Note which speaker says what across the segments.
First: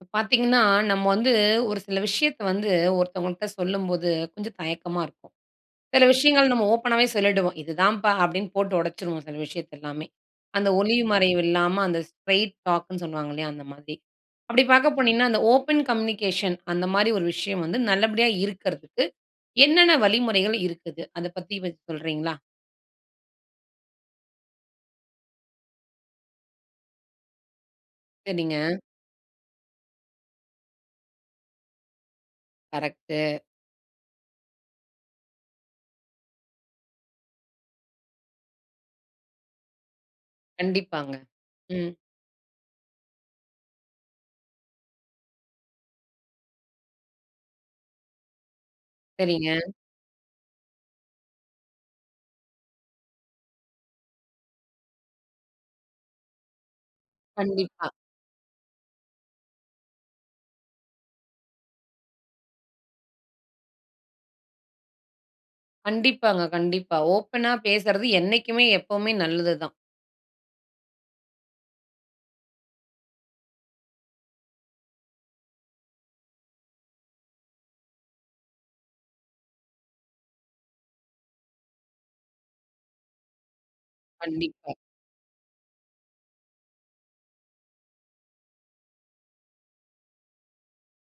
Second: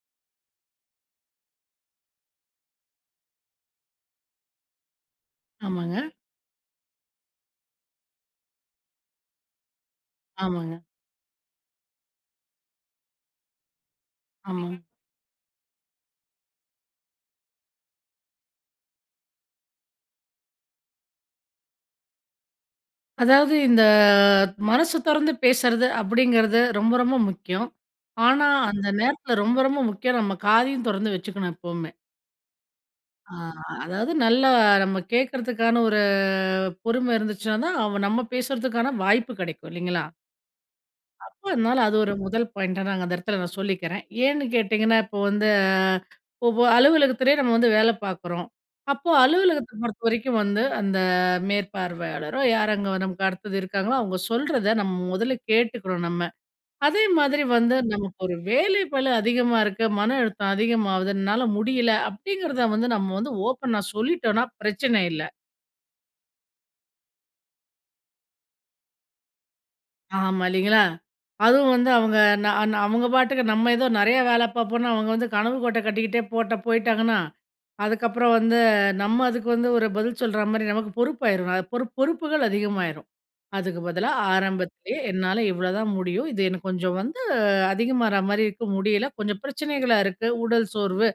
Speaker 1: இப்ப பார்த்தீங்கன்னா, நம்ம வந்து ஒரு சில விஷயத்த வந்து ஒருத்தவங்கள்ட்ட சொல்லும்போது, கொஞ்சம் தயக்கமா இருக்கும்.
Speaker 2: ஆமாங்க.
Speaker 1: சில விஷயங்கள் நம்ம ஓப்பனாவே சொல்லிவிடுவோம். "இதுதான்ப்பா" அப்பிடின்னு போட்டு உடச்சிருவோம், சில விஷயத்த எல்லாமே. அந்த
Speaker 2: ஆமாங்க.
Speaker 1: ஒளிவு மறைவு இல்லாம அந்த ஸ்ட்ரெய்ட் டாக்ன்னு சொல்லுவாங்க இல்லயா? அந்த மாதிரி. அப்பிடி
Speaker 2: ஆம்.
Speaker 1: பார்க்க போனீங்கன்னா அந்த ஓப்பன் கம்யூனிகேஷன், அந்தமாரி ஒரு விஷயம் வந்து நல்லபடியா இருக்கிறதுக்கு, என்னென்ன வழிமுறைகள் இருக்குது? அத பத்தி 1 சொல்கிறீங்களா?
Speaker 2: அதாவது இந்த மனசு தொறந்து பேசுறது அப்பிடிங்கிறது ரொம்ப, ரொம்ப முக்கியம். ஆனா,
Speaker 1: சரிங்க.
Speaker 2: அந்த நேரத்தில ரொம்ப, ரொம்ப முக்கியம் நம்ம காதையும் தொறந்து வச்சிக்கணும் எப்பவுமே.
Speaker 1: கரெக்ட்டு.
Speaker 2: அ அதாவது, நல்ல நம்ம கேட்கறதுக்கான ஒரு பொறுமை இருந்துச்சுன்னா தான், அவன் நம்ம பேசறதுக்கான வாய்ப்பு கிடைக்கும் இல்லைங்களா?
Speaker 1: கண்டிப்பாங்க.
Speaker 2: அப்ப அதனால,
Speaker 1: ம்.
Speaker 2: அது ஒரு முதல் பாயிண்ட்டா நாங்க அந்த இடத்துல நான் சொல்லிக்கிறேன். ஏன்னு கேட்டீங்கன்னா, இப்ப வந்து ஒவ்வொ அலுவலகத்திலே நம்ம வந்து வேல பார்க்குறோம். அப்போ
Speaker 1: சரிங்க.
Speaker 2: அலுவலகத்த பொறுத்தவரைக்கும் வந்து அந்த மேற்பார்வையாளரோ, யார் அங்க நமக்கு அடுத்தது இருக்காங்களோ, அவுங்க சொல்றத நம்ம முதல்ல கேட்டுக்கணும் நம்ம. அதே மாதிரி வந்து
Speaker 1: கண்டிப்பா.
Speaker 2: நமக்கு ஒரு வேலைப்பளு அதிகமா இருக்கு மன அழுத்தம் அதிகமாவுது, என்னால முடியல அப்பிடிங்கிறத வந்து நம்ம வந்து ஓப்பனா சொல்லிட்டோன்னா பிரச்சன இல்ல.
Speaker 1: கண்டிப்பாங்க. கண்டிப்பா. ஓப்பனா பேசுறது என்னைக்குமே, எப்பவுமே நல்லதுதான்.
Speaker 2: ஆமா. இல்லைங்களா? அதுவும் வந்து அவுங்க நா நா அவுங்க பாட்டுக்க நம்ம ஏதோ நிறைய வேல பாப்போன்னு அவுங்க வந்து கனவு கோட்டை கட்டிக்கிட்டே போட்ட போயிட்டாங்கன்னா. அதுக்கப்புறம் வந்து நம்ம அதுக்கு வந்து ஒரு பதில் சொல்றமாரி, நமக்கு பொறுப்பாயிரும். பொறு பொறுப்புகள் அதிகமாயிரும். அதுக்கு பதிலா,
Speaker 1: கண்டிப்பா.
Speaker 2: ஆரம்பத்திலே என்னால இவ்வளதான் முடியும். இது எனக்கு கொஞ்சம் வந்து அதிகமாற மாரி இருக்கு. முடியல கொஞ்சம் பிரச்சனைகளாக இருக்கு. உடல் சோர்வு,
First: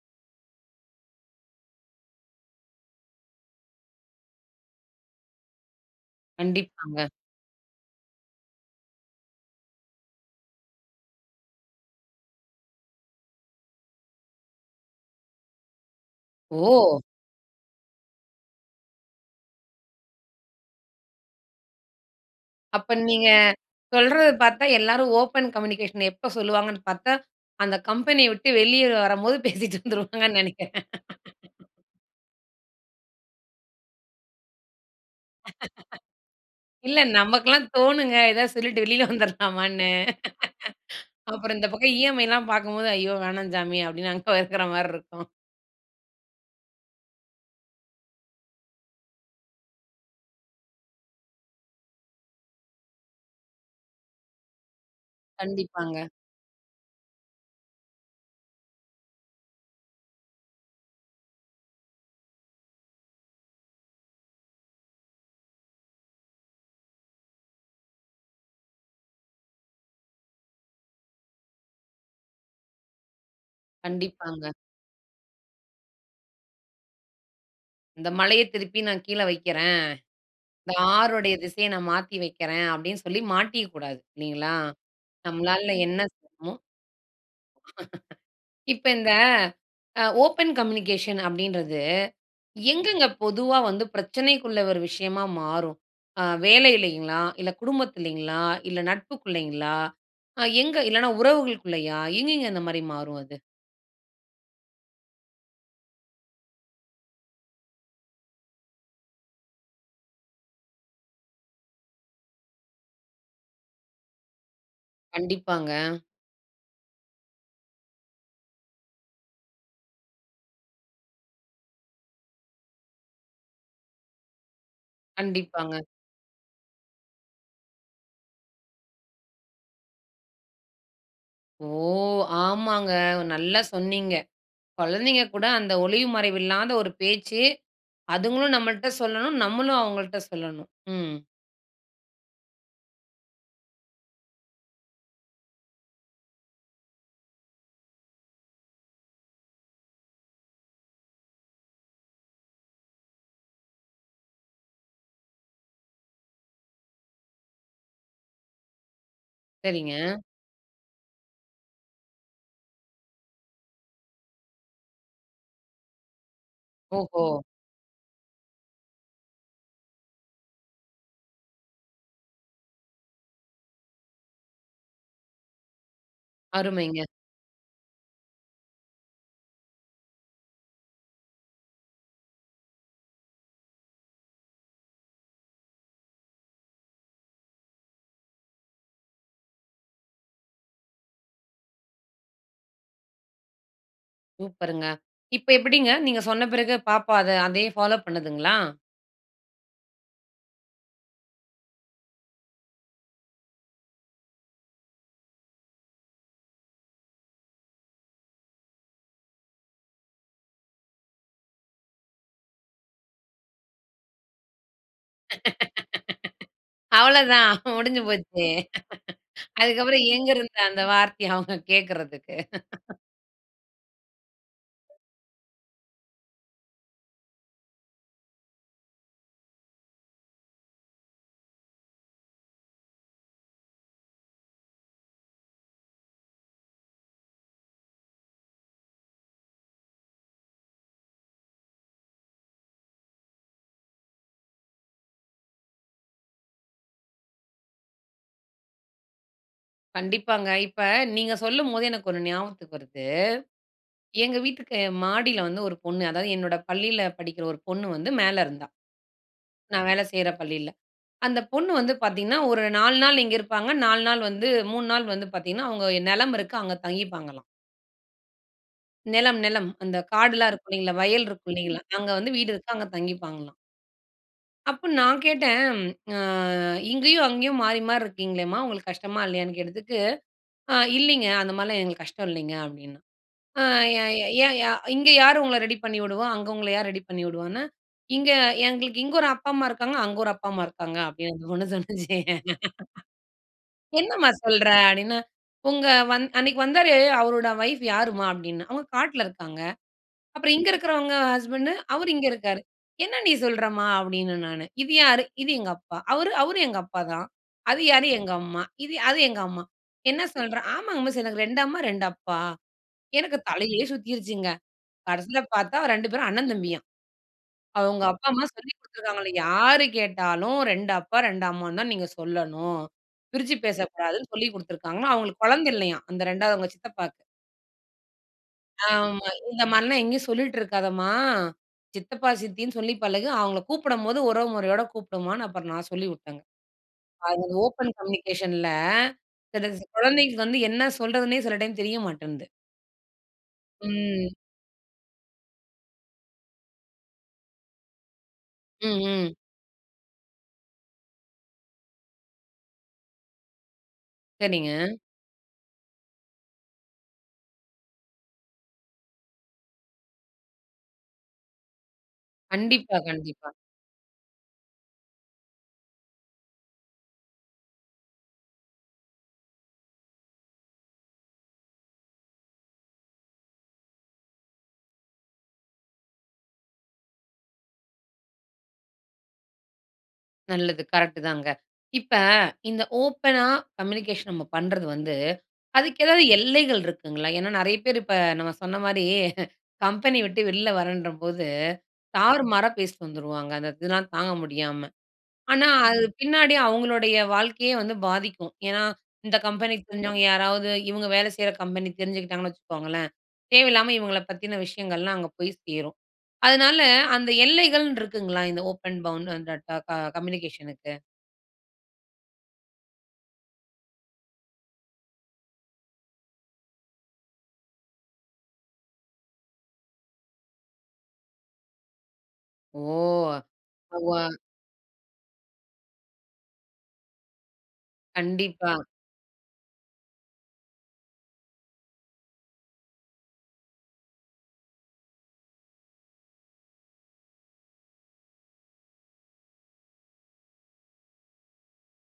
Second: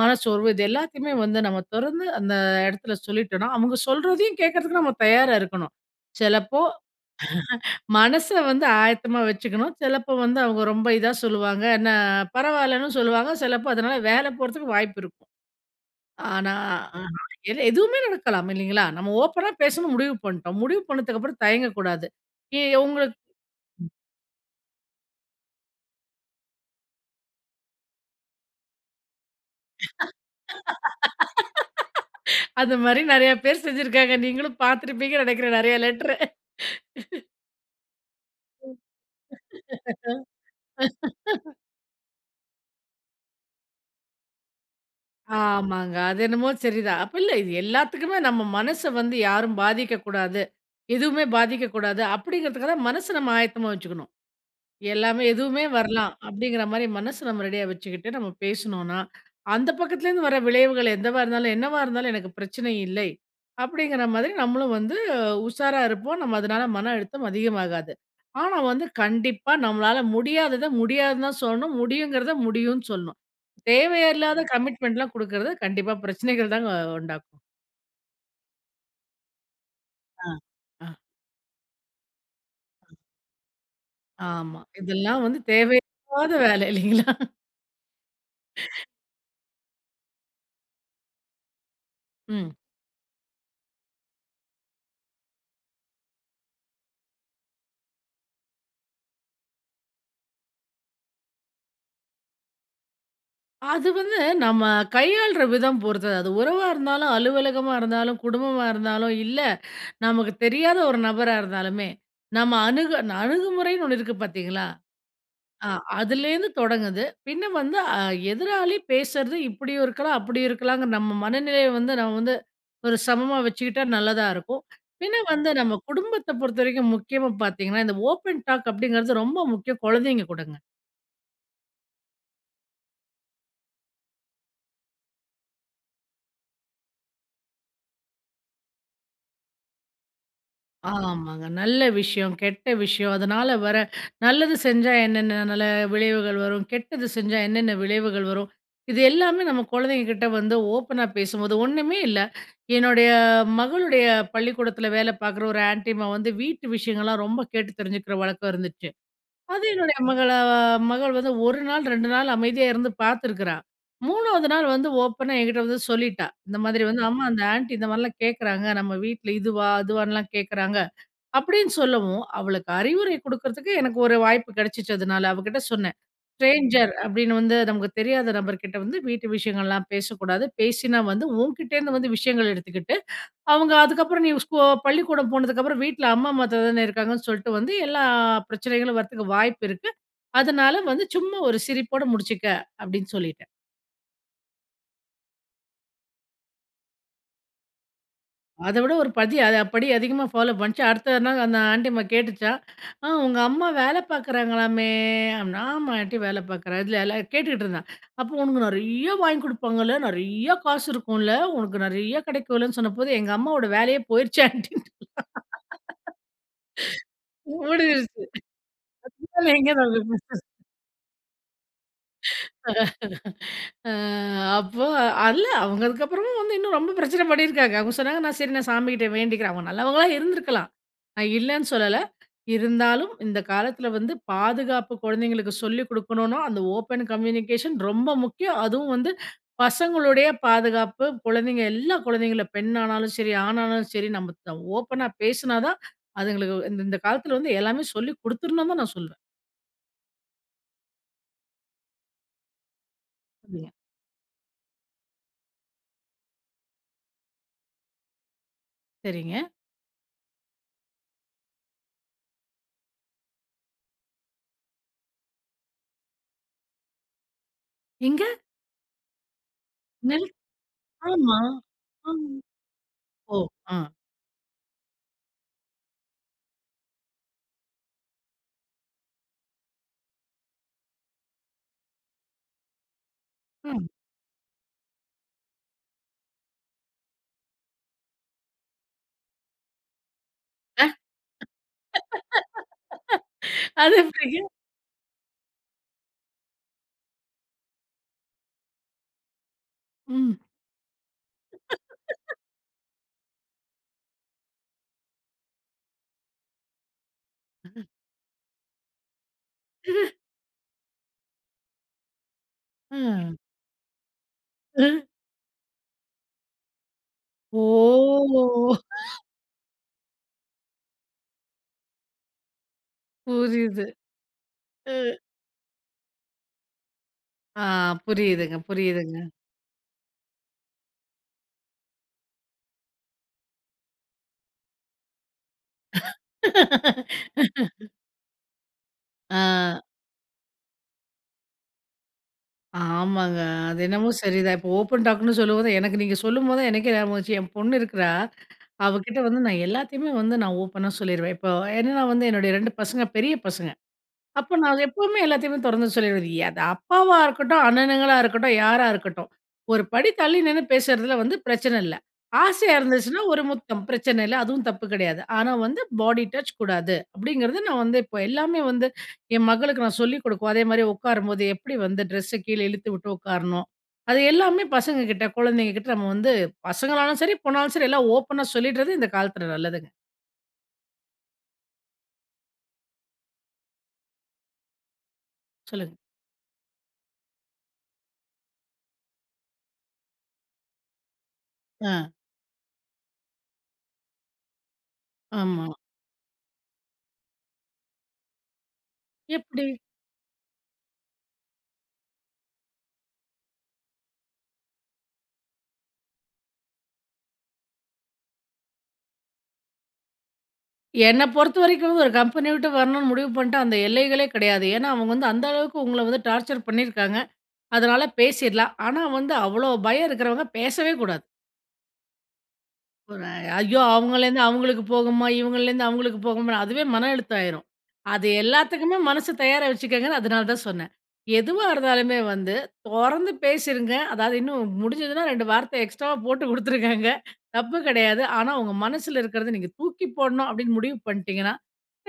Speaker 2: மனச்சோர்வு இது எல்லாத்தையுமே வந்து நம்ம தொறந்து அந்த இடத்தில சொல்லிட்டோன்னா, அவுங்க சொல்றதையும் கேக்கிறதுக்கு நம்ம தயாரா இருக்கணும். சிலப்போ
Speaker 1: கண்டிப்பாங்க.
Speaker 2: மனச வந்து ஆயத்தமா வச்சுக்கணும். சிலப்போ வந்து அவுங்க ரொம்ப இதா சொல்லுவாங்க. என்ன பரவாயில்லன்னு சொல்லுவாங்க. சிலப்போ அதனால வேல போறதுக்கு வாய்ப்பு இருக்கும். ஆனா,
Speaker 1: ஓ!
Speaker 2: அ [unintelligible] இல்ல எதுவுமே நடக்கலாம், இல்லேங்களா? நம்ம ஓப்பனா பேசணும் முடிவு பண்ணிட்டோம். முடிவு பண்ணதுக்கு அப்பறம் தயங்கக்கூடாது. [unintelligible]
Speaker 1: அப்ப
Speaker 2: உங்களுக்கு
Speaker 1: நீங்க
Speaker 2: ம்.
Speaker 1: சொல்றது பார்த்தா எல்லாரும் ஓப்பன் கம்யூனிகேஷன் எப்ப சொல்லுவாங்கன்னு பார்த்தா, அந்த கம்பெனிய விட்டு வெளிய வரம்போது பேசிட்டு வந்துருவாங்கன்னு நினைக்கிறேன்.
Speaker 2: அதுமாரி நிறைய பேர் செஞ்சிருக்காங்க. நீங்களும் பார்த்திருப்பீங்கன்னு நினைக்கிறேன் நிறைய லெட்ரு.
Speaker 1: இல்ல. நமக்கெல்லாம் தோணுங்க, எதாவது
Speaker 2: ம்.
Speaker 1: சொல்லிட்டு வெளில வந்துர்லாமான்னு. அப்புறம் இந்த பக்கம் இஎம்ஐலாம் பார்க்கும்போது, ஐயோ! வேணாம் சாமி, அப்பிடின்னு அங்கே இருக்கிறமாரி இருக்கும்.
Speaker 2: ஆமாங்க. அது என்னமோ சரி தான். அப்ப இல்ல. இது எல்லாத்துக்குமே நம்ம மனச வந்து யாரும் பாதிக்கக்கூடாது. எதுவுமே பாதிக்கக்கூடாது. அப்பிடிங்கிறதுக்காகதான் மனச நம்ம ஆயத்தமா வச்சிக்கணும். எல்லாமே எதுவுமே
Speaker 1: கண்டிப்பாங்க.
Speaker 2: வரலாம், அப்பிடிங்கிறமாரி மனச நம்ம ரெடியா வச்சுக்கிட்டு, நம்ம பேசினோனா, அந்த பக்கத்துலேருந்து வர விளைவுகள் என்னவா இருந்தாலும் என்னவா இருந்தாலும் எனக்கு பிரச்சனை இல்லை, அப்பிடிங்கிற மாதிரி நம்மளும் வந்து உஷாரா இருப்போம். நம்ம அதுனால மன அழுத்தம் அதிகமாகாது. ஆனா, வந்து கண்டிப்பா நம்மளால முடியாதத, முடியாதுன்னு தான் சொல்லணும். முடியுங்கிறத முடியுன்னு சொல்லணும். தேவையே இல்லாத
Speaker 1: கண்டிப்பாங்க.
Speaker 2: கமிட்மென்ட்லாம் குடுக்குறது கண்டிப்பா பிரச்சனைகள் தாங்க உண்டாக்கும்.
Speaker 1: இந்த மலய திருப்பி நான் கீழ வைக்கிறன்,
Speaker 2: ஆ.
Speaker 1: இந்த
Speaker 2: ஆ
Speaker 1: ஆறுடைய திசைய நான் மாத்தி வைக்கிறன்
Speaker 2: அ.
Speaker 1: அப்டின்னு சொல்லி மாட்டிக்க கூடாது இல்லிங்களா.
Speaker 2: ஆமா. இதெல்லாம் வந்து
Speaker 1: நம்மளால என்ன
Speaker 2: தேவையில்லாத
Speaker 1: செய்யணுமோ
Speaker 2: வேல இல்லைங்களா?
Speaker 1: இப்ப இந்த அ ஓப்பன் கம்யூனிகேஷன் அப்டின்றது,
Speaker 2: ம்.
Speaker 1: எங்கங்க பொதுவா வந்து பிரச்சனைக்குள்ள ஒரு விஷயமா மாறும். ஆங் வேலையிலைங்களா, இல்ல குடும்பத்திலிங்களா, இல்ல நட்புக்குளைங்களா, அ எங்க இல்லனா உறவுகளுக்குள்ளயா, எங்கங்க அந்த மாரி மாறும் அது?
Speaker 2: அது வந்து, நம்ம கையாள்ற விதம் பொறுத்தது. அது உறவா இருந்தாலும், அலுவலகமா இருந்தாலும், குடும்பமா இருந்தாலும், இல்ல நமக்கு தெரியாத ஒரு நபரா இருந்தாலுமே நம்ம அணுக அணுகுமுறைன்னு ஒன்னு இருக்கு பார்த்தீங்களா? ஆ
Speaker 1: கண்டிப்பாங்க.
Speaker 2: அதிலேந்து தொடங்குது. பின்ன வந்து அ எதிராளி பேசற்து இப்டியும் இருக்கலாம், அப்டியும் இருக்கலாம்ங்க, நம்ம மனநிலைய வந்து நம்ம வந்து ஒரு சமமா வச்சுக்கிட்டா நல்லதா இருக்கும். பின்ன வந்து நம்ம
Speaker 1: கண்டிப்பாங்க.
Speaker 2: குடும்பத்தைப் பொறுத்த வரைக்கும் முக்கியமா பார்த்தீங்கன்னா, இந்த ஓப்பன் டாக் அப்டிங்கிறது ரொம்ப முக்கியம் குழந்தைங்க கூடங்க.
Speaker 1: ஓ ஆமாங்க! நல்லா சொன்னீங்க. குழந்தைங்க கூட அந்த ஒளிவு மறைவு இல்லாத ஒரு பேச்சு. அதங்களும் நம்மள்ட சொல்லணும். நம்மளும் அவங்கள்ட சொல்லணும். ம்.
Speaker 2: ஆமாங்க. நல்ல விஷயம், கெட்ட விஷயம். அதனால வர நல்லது செஞ்சா என்னென்ன நல்ல விளைவுகள் வரும். கெட்டது செஞ்சா என்னென்ன விளைவுகள் வரும். இது எல்லாமே நம்ம குழந்தைங்க கிட்ட வந்து ஓப்பனா பேசும்போது ஒன்னுமே இல்ல என்னுடைய அ மகளுடைய பள்ளிக்கூடத்துல வேலை பார்க்குற ஒரு ஆன்டி அம்மா வந்து வீட்டு விஷயங்கள்லாம் ரொம்ப கேட்டு தெரிஞ்சுக்கிற வழக்கம் இருந்துச்சு. அது என்னுடைய
Speaker 1: சரிங்க.
Speaker 2: மகள ஆ மகள் வந்து 1 நாள், 2 நாள் அமைதியா இருந்து பார்த்துக்கிறா. 3 நாள் வந்து ஓப்பனா என்கிட்ட வந்து சொல்லிட்டா. இந்த மாதிரி வந்து அம்மா
Speaker 1: ஓஹோ!
Speaker 2: அந்த ஆன்டி இந்த மாரிலாம் கேட்குறாங்க, நம்ம வீட்ல இதுவா, அதுவான்னுலாம் கேட்கறாங்க. அப்டினு சொல்லவும் அவளுக்கு அறிவுரை குடுக்குறதுக்கு எனக்கு ஒரு வாய்ப்பு கிடைச்சுச்சு. அதனால அவ கிட்ட சொன்னன், "ஸ்ட்ரேஞ்சர்
Speaker 1: அருமைங்க!
Speaker 2: அப்டின்னு வந்து நமக்கு தெரியாத நபர்கிட்ட வந்து வீட்டு விஷயங்கள்லாம் பேசக்கூடாது. பேசினா வந்து உன்கிட்டேருந்து வந்து விஷயங்கள் எடுத்துக்கிட்டு, அவங்க அதுக்கப்புறம் நீ ஸ்கோ பள்ளிக்கூடம் போனதுக்கு அப்புறம் வீட்டில் அம்மா அம்மா, அத்தை தானே இருக்காங்கன்னு சொல்ட்டு வந்து எல்லா அ பிரச்சனைகளும் வரத்துக்கு வாய்ப்பு இருக்கு. அதனால வந்து சும்மா ஒரு சிரிப்போடு முடிச்சுக்க அப்டின்னு சொல்லிட்டன்."
Speaker 1: சூப்பர்ங்க. இப்ப எப்படிங்க, நீங்க சொன்ன பிறகு பாப்பா அத அதையே ஃபாலோ பண்ணுதுங்களா?
Speaker 2: அதவிட ஒரு படி அ படி அதிகமா ஃபாலோ பண்ணுச்சு. அடுத்த நாள் அந்த ஆன்ட்டி அம்மா கேட்டுச்சாம். அ உங்க அம்மா வேல பார்க்கிறாங்களாமே. அப்படின்னா ஆமா. ஆன்ட்டி வேல பார்க்கிறா, இதல எல்லாம் கேட்டுட்டு இருந்தான். அப்ப உனக்கு நெறைய வாங்கி கொடுப்பாங்கள்ல, நெறைய காசு இருக்கும்ல, உனக்கு நிறைய கிடைக்கும்லன்னு சொன்னப்போ, எங்க அம்மாவோட வேலையே போயிருச்சு ஆன்ட்டின்னுட்டேன்!
Speaker 1: அவ்வளவுதான், முடிஞ்சு
Speaker 2: ஓடிர்ச்சு.
Speaker 1: போச்சு! அதுக்கப்புறம் எங்கிருந்து
Speaker 2: [unintelligible]
Speaker 1: அந்த வார்த்தையை அவங்க கேட்கிறதுக்கு?
Speaker 2: அ அப்போ இல்ல அவங்க அதுக்கப்புறமும் வந்து இன்னும் ரொம்ப பிரச்சனை பண்ணி இருக்காங்க. அவங்க சொன்னாங்க நான் சரி நான் சாமிகிட்ட வேண்டிக்கிறேன். அவங்க நல்லவங்களா இருந்திருக்கலாம். நா இல்லன்னு சொல்லல, இருந்தாலும், இந்த காலத்துல வந்து பாதுகாப்பு குழந்தைகளுக்கு சொல்லிக் குடுக்கணுன்னோ அந்த ஓபன் கம்யூனிகேஷன் ரொம்ப முக்கியம். அதுவும் வந்து பசங்களுடைய பாதுகாப்பு, குழந்தைங்க எல்லா குழந்தைகளும். பெண்ணானாலும் சரி, ஆணானாலும் சரி நம்ம த ஓப்பனா பேசுனாதான் அதுங்களுக்கு இந்த காலத்துல வந்து எல்லாமே சொல்லிக் கொடுத்துரணும்னுதான் நான் சொல்வேன்.
Speaker 1: கண்டிப்பாங்க. இப்ப நீங்க சொல்லும்போதே எனக்கு ஒண்ணு ஞாபகத்துக்கு வருது.
Speaker 2: [unintelligible]
Speaker 1: எங்க வீட்டுக்கு மாடில வந்து ஒரு பொண்ணு, அதாவது என்னோட பள்ளியில படிக்கிற ஒரு பொண்ணு வந்து மேல இருந்தா.
Speaker 2: சரிங்க.
Speaker 1: நான் வேலை செய்யிற பள்ளியில. அந்த பொண்ணு வந்து பாத்தீங்கன்னா ஒரு 4 நாள் இங்க இருப்பாங்க, 4 நாள் வந்து 3 நாள் வந்து பாத்தீங்கன்னா அவங்க ஓ நிலம் இருக்கு அங்க தங்கிப்பாங்களாம்.
Speaker 2: எங்க?
Speaker 1: நிலம், நிலம் அந்த
Speaker 2: நில்
Speaker 1: காடெல்லாம் இருக்கும் இல்லீங்களா, வயல்
Speaker 2: ஆமா,
Speaker 1: இருக்கும் இல்லீங்களா, அங்க
Speaker 2: அ,
Speaker 1: வந்து வீடு இருக்கு. அங்க
Speaker 2: ஓ!
Speaker 1: தங்கிப்பாங்களாம்!
Speaker 2: ஆ.
Speaker 1: அப்ப, நான் கேட்டேன், அ "இங்கயும் அங்கயும் மாறி மாறி இருக்கீங்ளேம்மா, உங்களுக்கு கஷ்டமா இல்லையான்னு கேட்டதுக்கு. அ இல்லீங்க அந்த மாதிரிலாம் எங்களுக்கு கஷ்டம் இல்லீங்க அப்படின்னா" அ
Speaker 2: ம்.
Speaker 1: ஏ ஏ ஏன் யா இங்க யாரு உங்கள ரெடி பண்ணி விடுவா? அங்க உங்கள யாரு ரெடி பண்ணி விடுவான்னு இங்க எங்களுக்கு இங்க ஒரு அப்பா அம்மா இருக்காங்க, அங்க ஒரு அப்பா அம்மா
Speaker 2: ஆ
Speaker 1: இருக்காங்க அப்படின்னு அந்த பொண்ணு சொல்லுச்சு!
Speaker 2: அது
Speaker 1: என்னம்மா
Speaker 2: எப்டிங்க?
Speaker 1: சொல்ற? அப்படினா உங்க வந் அன்னைக்கு வந்தாரே அவருடைய வைஃப் யாரும்மா? அப்படின்னா, அவங்க காட்டுல இருக்காங்க.
Speaker 2: ம்.
Speaker 1: அப்புறம் இங்க இருக்கறவங்க ஹஸ்பண்ட், அவர் இங்க இருக்காரு. என்ன நீ சொல்றம்மா? அப்படின்னே நானு. இது யாரு? இது எங்க அப்பா. அவரு? அவரு எங்க அப்பாதான். அது
Speaker 2: அஹ.
Speaker 1: யாரு? எங்க அம்மா. இது? அது எங்க அம்மா. என்ன சொல்ற? ஆமாங்க மிஸ் எனக்கு 2 அம்மா, 2 அப்பா.
Speaker 2: அ.
Speaker 1: எனக்கு தலையே சுத்தீருச்சுங்க!
Speaker 2: அ.
Speaker 1: கடைசியில பார்த்தா, 2 பேரும் அண்ணன் தம்பியாம்.
Speaker 2: ஓ!
Speaker 1: அவங்க அப்பா அம்மா சொல்லிக் கொடுத்திருக்காங்களா யாரு கேட்டாலும் 2 அப்பா, 2 அம்மான்னு தான் நீங்க சொல்லணும். பிரிச்சு
Speaker 2: புரியுது.
Speaker 1: பேசக்கூடாதுன்னு சொல்லி கொடுத்திருக்காங்களாம்.
Speaker 2: அ.
Speaker 1: அவங்களுக்கு குழந்த இல்லையாம். அந்த இரண்டாவது அவங்க சித்தப்பாக்கு.
Speaker 2: ஆ, புரியுதுங்க, புரியுதுங்க.
Speaker 1: ஆமா, இந்த மாரிலாம் எங்கயும் சொல்லீட்டு இருக்காதம்மா. சித்தப்பா, சித்தின்னு சொல்லி பழகு, அவங்கள கூப்பிடுடம்போது உறவு முறையோடு கூப்புபிடுமான்னு, அப்புறம் நான் சொல்லி வுட்டேங்க. அது ஓப்பன் கம்யூனிகேஷன்ல சில
Speaker 2: ஆ.
Speaker 1: குழந்தைகளுக்கு வந்து என்ன சொல்றதுன்னே சில டைம் தெரிய மாட்டேன்து.
Speaker 2: ஆமாங்க, அது என்னமோ
Speaker 1: ம்.
Speaker 2: சரிதான். இப்போ ஓப்பன் டாக்ன்னு சொல்லும்போது, எனக்கு நீங்க சொல்லும்போது தான் எனக்கே ஞாபகம் வந்துச்சு. என் பொண்ணு இருக்கிறா,
Speaker 1: ம்,
Speaker 2: அவகிட்ட
Speaker 1: ம்.
Speaker 2: வந்து நான் எல்லாத்தையுமே வந்து நான் ஓப்பனா சொல்லீருவேன். இப்போ என்னென்னா வந்து என்னுடைய 2 பசங்க பெரிய பசங்க. அப்போ
Speaker 1: சரிங்க.
Speaker 2: நான் அத எப்பவுமே எல்லாத்தையுமே தொறந்து சொல்லீருவேன். இ அது அப்பாவா இருக்கட்டும், அண்ணனுங்களா இருக்கட்டும், யாரா இருக்கட்டும். ஒரு படி தள்ளி நின்னு பேசறதுல வந்து பிரச்சன இல்ல. ஆசையா
Speaker 1: கண்டிப்பா,
Speaker 2: இருந்துச்சுனா ஒரு
Speaker 1: கண்டிப்பா.
Speaker 2: முத்தம் பிரச்சன இல்ல. அதுவும் தப்பு கிடையாது. "ஆனா வந்து பாடி டச் கூடாது," அப்படிங்கிறது நான் வந்து இப்போ எல்லாமே வந்து என் மகளுக்கு நான் சொல்லிக் கொடுக்கவும், அதேமாதிரி உட்காரும்போது எப்படி வந்து ட்ரெஸ்ஸ கீழே இழுத்து விட்டு உட்காரணும். அது எல்லாமே பசங்க கிட்ட, குழந்தைங்க கிட்ட நம்ம வந்து பசங்களானாலும் சரி, பொண்ணாலும் சரி எல்லா ஓப்பனா சொல்லீடறது இந்த காலத்துல நல்லதுங்க!
Speaker 1: நல்லது, கரெக்ட்டு தாங்க. இப்ப இந்த ஓப்பனா கம்யூனிகேஷன் நம்ம பண்றது வந்து,
Speaker 2: சொல்லுங்க.
Speaker 1: அதுக்கு ஏதாவது எல்லைகள் இருக்குங்களா? ஏன்னா நிறைய பேரு இப்ப நம்ம சொன்ன மாரி, கம்பெனி விட்டு வெள்ல வரேன்றபோது,
Speaker 2: ஆ.
Speaker 1: தாறுமாறா பேசிட்டு வந்துருவாங்க. அந்த இதுலாம் தாங்க முடியாம.
Speaker 2: ஆமா.
Speaker 1: ஆனா அது பின்னாடி அவங்களுடைய வாழ்க்கையே வந்து பாதிக்கும். ஏன்னா, இந்த
Speaker 2: எப்டி?
Speaker 1: கம்பெனிக்கு தெரிஞ்சவங்க யாராவது, இவங்க வேலை செய்ற கம்பெனி தெரிஞ்சுக்கிட்டாங்கன்னு வச்சுக்கோங்களேன். தேவையில்லாம இவங்கள பத்தின விஷயங்கள்லாம் அங்க போய் சேரும். அதனால அந்த எல்லைகள்னுருக்குங்களா, இந்த ஓப்பன் பவுன் [unintelligible] அ ட க க கம்யூனிகேஷனுக்கு?
Speaker 2: என்ன பொறுத்தவரைக்கும் ஒரு கம்பெனி விட்டு வரணும்னு முடிவு பண்ணிட்டா, அந்த எல்லைகளே கிடையாது. ஏன்னா அவங்க வந்து, அந்த அளவுக்கு உங்கள வந்து டார்ச்சர் பண்ணிருக்காங்க. அதனால பேசிறலாம். ஆனா வந்து, அவ்ளோ பயம் இருக்கிறவங்க பேசவே கூடாது.
Speaker 1: ஓ!
Speaker 2: ஒரே ஐயோ!
Speaker 1: புவ
Speaker 2: அவங்கள்லேருந்து அவங்களுக்கு போகுமா, இவங்கள்லேருந்து அவங்களுக்கு போகுமா அதுவே மன அழுத்தாமாயிரும். அது
Speaker 1: கண்டிப்பா.
Speaker 2: எல்லாத்துக்குமே மனசு தயாரா வச்சுக்கங்கன்னு, அதனால தான் சொன்னேன். எதுவா இருந்தாலுமே வந்து தொறந்து பேசிருங்க. அதாவது இன்னும் முடிஞ்சிதுனா, 2 வார்த்த எக்ஸ்ட்ராவா போட்டு குடுத்துருக்காங்க தப்பு கிடையாது. ஆனா, உங்க மனசுல இருக்குறத நீங்க தூக்கி போடணும் அப்படின்னு முடிவு பண்ணிட்டீங்கன்னா.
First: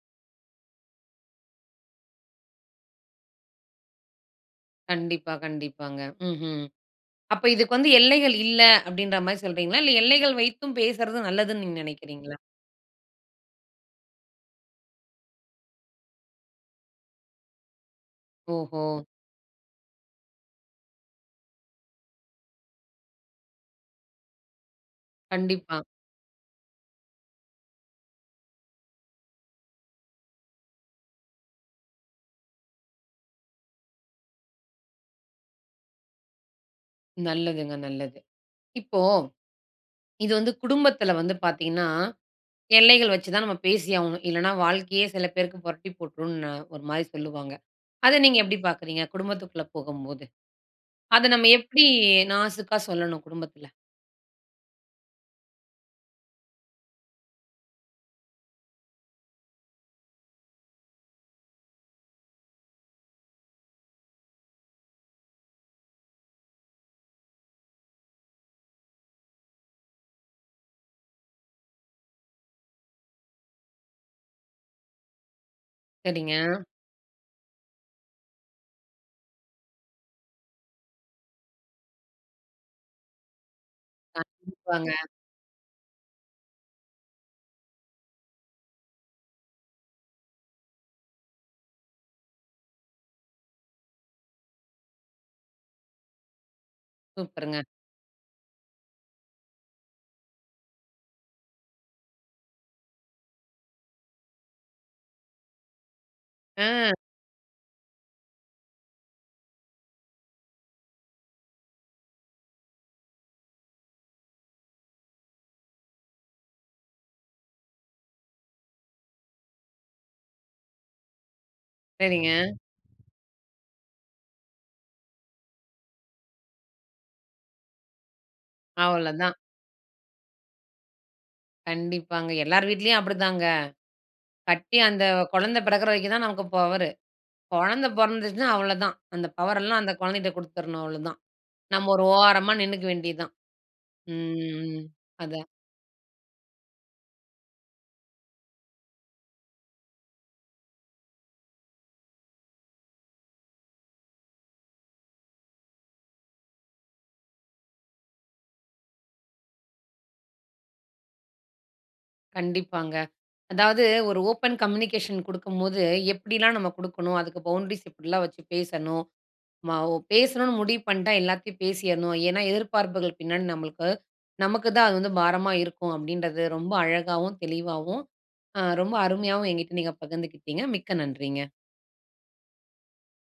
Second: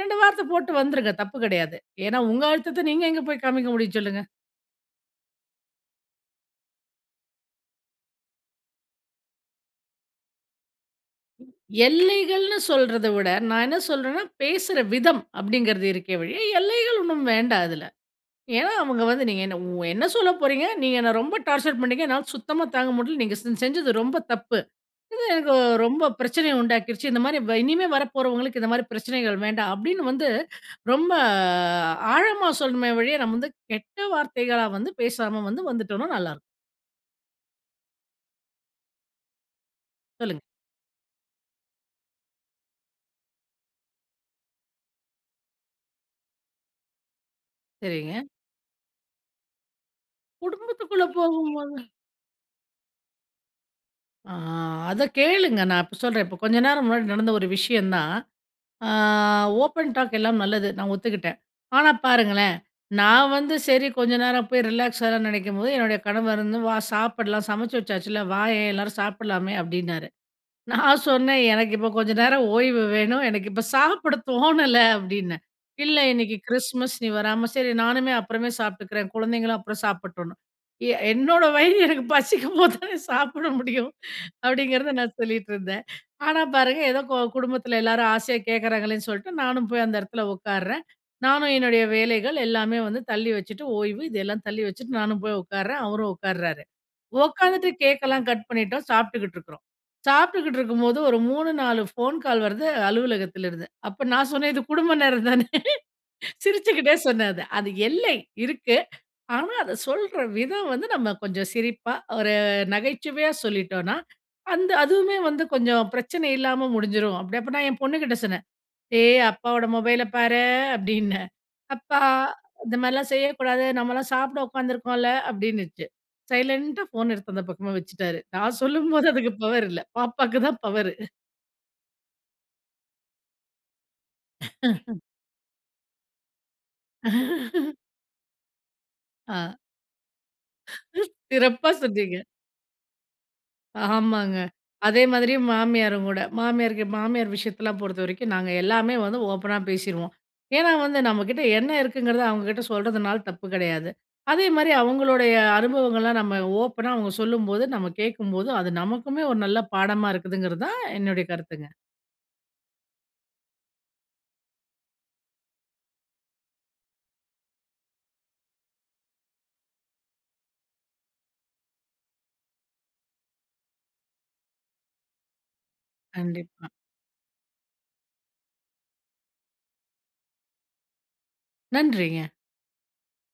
Speaker 2: 2 வார்த்த போட்டு வந்துருங்க தப்பு கிடையாது. ஏன்னா, உங்க அழுத்தத்த நீங்க எங்க போய் காமிக்க முடியும், சொல்லுங்க?
Speaker 1: கண்டிப்பா, கண்டிப்பாங்க. ம்ஹ்ம். அப்ப இதுக்கு வந்து எல்லைகள் இல்ல, அப்படின்ற மாரி சொல்றீங்களா? இல்ல, எல்லைகள் வைத்தும் பேசுறது நல்லதுன்னு நீங்க நினைக்கிறீங்களா?
Speaker 2: எல்லைகள்னு சொல்றதை விட, நான் என்ன சொல்றேன்னா பேசுற விதம். அப்படிங்கிறது இருக்கே ஒழிய, எல்லைகள் ஒண்ணும் வேண்டாம் இதில. ஏன்னா,
Speaker 1: ஓஹோ!
Speaker 2: அவங்க வந்து நீங்க என்ன என்ன சொல்ல போறீங்க, நீங்க என்னை ரொம்ப டார்ச்சர் பண்ணீங்க. என்னால சுத்தமாக தாங்க முடியல. நீங்க செ செஞ்சது ரொம்ப தப்பு. இது எனக்கு ஓ
Speaker 1: கண்டிப்பா.
Speaker 2: ரொம்ப பிரச்சனை உண்டாக்கிடுச்சு. இந்த மாதிரி வ் இனிமே வரப்போறவங்களுக்கு இந்த மாதிரி பிரச்சனைகள் வேண்டாம். அப்படின்னு வந்து ரொம்ப ஆழமா சொல்லணுமே ஒழிய நம்ம வந்து கெட்ட வார்த்தைகளா வந்து பேசாம வந்து வந்துட்டோம்னா நல்லாயிருக்கும்.
Speaker 1: நல்லதுங்க. நல்லது. இப்போ, இது
Speaker 2: சொல்லுங்க.
Speaker 1: வந்து குடும்பத்துல வந்து பார்த்தீங்கன்னா, எல்லைகள் வைச்சுதான் நம்ம பேசியாகணும். இல்லைனா வாழ்க்கையே சில பேருக்கு புரட்டி போட்டுரும்னு ஒரு மாரி சொல்லுவாங்க. அதை
Speaker 2: சரிங்க.
Speaker 1: நீங்க எப்படி பார்க்கிறீங்க? குடும்பத்துகுள்ள போகும்போது.
Speaker 2: குடும்பத்துக்குள்ள
Speaker 1: அதை நம்ம
Speaker 2: போகும்போது.
Speaker 1: எப்படி நாசுக்காக சொல்லணும், குடும்பத்துல?
Speaker 2: ஆ, அதை கேளுங்க. நான் இப்ப சொல்றேன். இப்ப கொஞ்சம் நேரம் முன்னாடி நடந்த ஒரு விஷயம்தான். அ ஓப்பன் டாக் எல்லாம் நல்லது. நான் ஒத்துக்கிட்டேன். ஆனா பாருங்களேன். நான் வந்து சரி, கொஞ்ச நேரம் போய் ரிலாக்ஸ் ஆகலாம்ன்னு நினைக்கும்போது, என்னுடைய கணவர் வந்து "வா சாப்பிடலாம். சமைச்சு வச்சாச்சுல்ல, வாயேன், எல்லாரும் சாப்பிடலாமே" அப்படின்னாரு. நான் சொன்னேன் "எனக்கு இப்ப கொஞ்ச நேரம் ஓய்வு வேணும். எனக்கு இப்ப சாப்பிட தோணல" அப்படின்னேன். "இல்ல இன்னிக்கு
Speaker 1: சரிங்க.
Speaker 2: கிறிஸ்மஸ். நீ வராம, சரி, நானுமே அப்புறமே சாப்பிட்டுக்கிறேன்." குழந்தைங்களும் அப்புறம் சாப்பிடட்டும்னு. "எ என்னோட வயிறு எனக்கு பசிக்கும் போது தானே சாப்பிட முடியும்" அப்படிங்கிறத
Speaker 1: கண்டிப்பாங்க.
Speaker 2: நான் சொல்லிட்டு இருந்தேன். ஆனா பாருங்க, ஏதோ கொ குடும்பத்துல எல்லாரும் ஆசையா கேட்கறாங்களேன்னு சொல்லிட்டு, நானும் போய் அந்த இடத்தில உட்காருறேன். நானும் என்னுடைய வேலைகள் எல்லாமே வந்து தள்ளி வச்சுட்டு, ஓய்வு இதெல்லாம் தள்ளி வச்சுட்டு, நானும் போய் உட்காருறேன். அவரும் உட்காருறாரு.
Speaker 1: சூப்பருங்க!
Speaker 2: உக்காந்துட்டு கேக்கல்லாம் கட் பண்ணிட்டோம். சாப்பிட்டுக்கிட்டு இருக்கிறோம். சாப்பிட்டுக்கிட்டு இருக்கும்போது ஒரு 3, 4 ஃபோன் கால் வருது, அலுவலகத்திலிருந்து. அப்போ நான் சொன்னேன், "இது குடும்ப நேரந்தானே!"
Speaker 1: ஆ.
Speaker 2: சிரிச்சுக்கிட்டே சொன்னேன் அத. அது எல்லை இருக்கு. ஆனா அதை சொல்ற விதம் வந்து, நம்ம கொஞ்சம் சிரிப்பா, ஒரு நகைச்சுவையா சொல்லிட்டோனா, அந்த அதுவுமே வந்து கொஞ்சம் பிரச்சனை இல்லாம முடிஞ்சிரும். அப்படி அப்போ நான் என் பொண்ணுகிட்ட சொன்னேன். "ஏய்! அப்பாவோட மொபைல பாரு" அப்படீன்னேன். "அப்பா,
Speaker 1: சரிங்க.
Speaker 2: இந்த மாரில்லாம் செய்யக்கூடாது. நம்மல்லாம் சாப்பிட உட்காந்துருக்கோம்ல" அப்படின்னுச்சு. சைலண்டா ஃபோன் எடுத்து அந்த பக்கமா வச்சுட்டாரு. நான் சொல்லும்போது, அதுக்கு
Speaker 1: அவ்வளதான்.
Speaker 2: பவர் இல்லை. பாப்பாவுக்கு தான் பவரு.
Speaker 1: கண்டிப்பாங்க. எல்லாரு வீட்லயும் அப்படித்தாங்க. கட்டி அந்த குழந்தை பிறக்கிற வரைக்கும் தான் நமக்கு பவரு. குழந்தை பிறந்துருச்சுனா அவ்வளதான். அந்த
Speaker 2: ஆ.
Speaker 1: பவரெல்லாம், அந்த குழந்தைட்ட
Speaker 2: ம்.
Speaker 1: குடுத்துறணும், அவ்வளதான்.
Speaker 2: சிறப்பா,
Speaker 1: நம்ம ஒரு
Speaker 2: சொன்னீங்க.
Speaker 1: ஓரமா நின்னுக்க வேண்டியது தான்.
Speaker 2: ஆமாங்க.
Speaker 1: ம்.
Speaker 2: அதே மாதிரியும்
Speaker 1: அதான்.
Speaker 2: மாமியாருங்கூட, மாமியார்க்கு மாமியார் விஷயத்தலாம் பொறுத்த வரைக்கும், நாங்க எல்லாமே வந்து ஓப்பனா பேசிருவோம். ஏன்னா வந்து நம்ம கிட்ட என்ன இருக்குங்கிறத அவுங்க கிட்ட சொல்றதுனால தப்பு கிடையாது. அதேமாதிரி அவங்களுடைய அனுபவங்கள்லாம் நம்ம ஓப்பனா அவுங்க சொல்லும்போது, நம்ம கேட்கும்போது, அது நமக்குமே ஒரு நல்ல பாடமா இருக்குங்கிறது தான் என்னுடைய கருத்துங்க.
Speaker 1: கண்டிப்பாங்க. அதாவது ஒரு ஓப்பன் கம்யூனிகேஷன் குடுக்கும்போது, எப்படில்லாம் நம்ம கொடுக்கணும், அதுக்கு பவுண்ட்ரீஸ் எப்படில்லாம் வச்சு பேசணும். நம்ம ஓ பேசணும்னு முடிவு பண்ணிட்டா, எல்லாத்தையும் பேசிறணும். ஏன்னா, எதிர்பார்ப்புகள் பின்னாடி நம்மளுக்கு நமக்கு தான் அது வந்து பாரமா இருக்கும், அப்படீன்றத
Speaker 2: கண்டிப்பா.
Speaker 1: ரொம்ப அழகாவும், தெளிவாவும் அ ரொம்ப அருமையாவும் என்கிட்ட நீங்க பகிர்ந்துக்கிட்டீங்க. மிக்க நன்றிங்க.
Speaker 2: நன்றிங்க.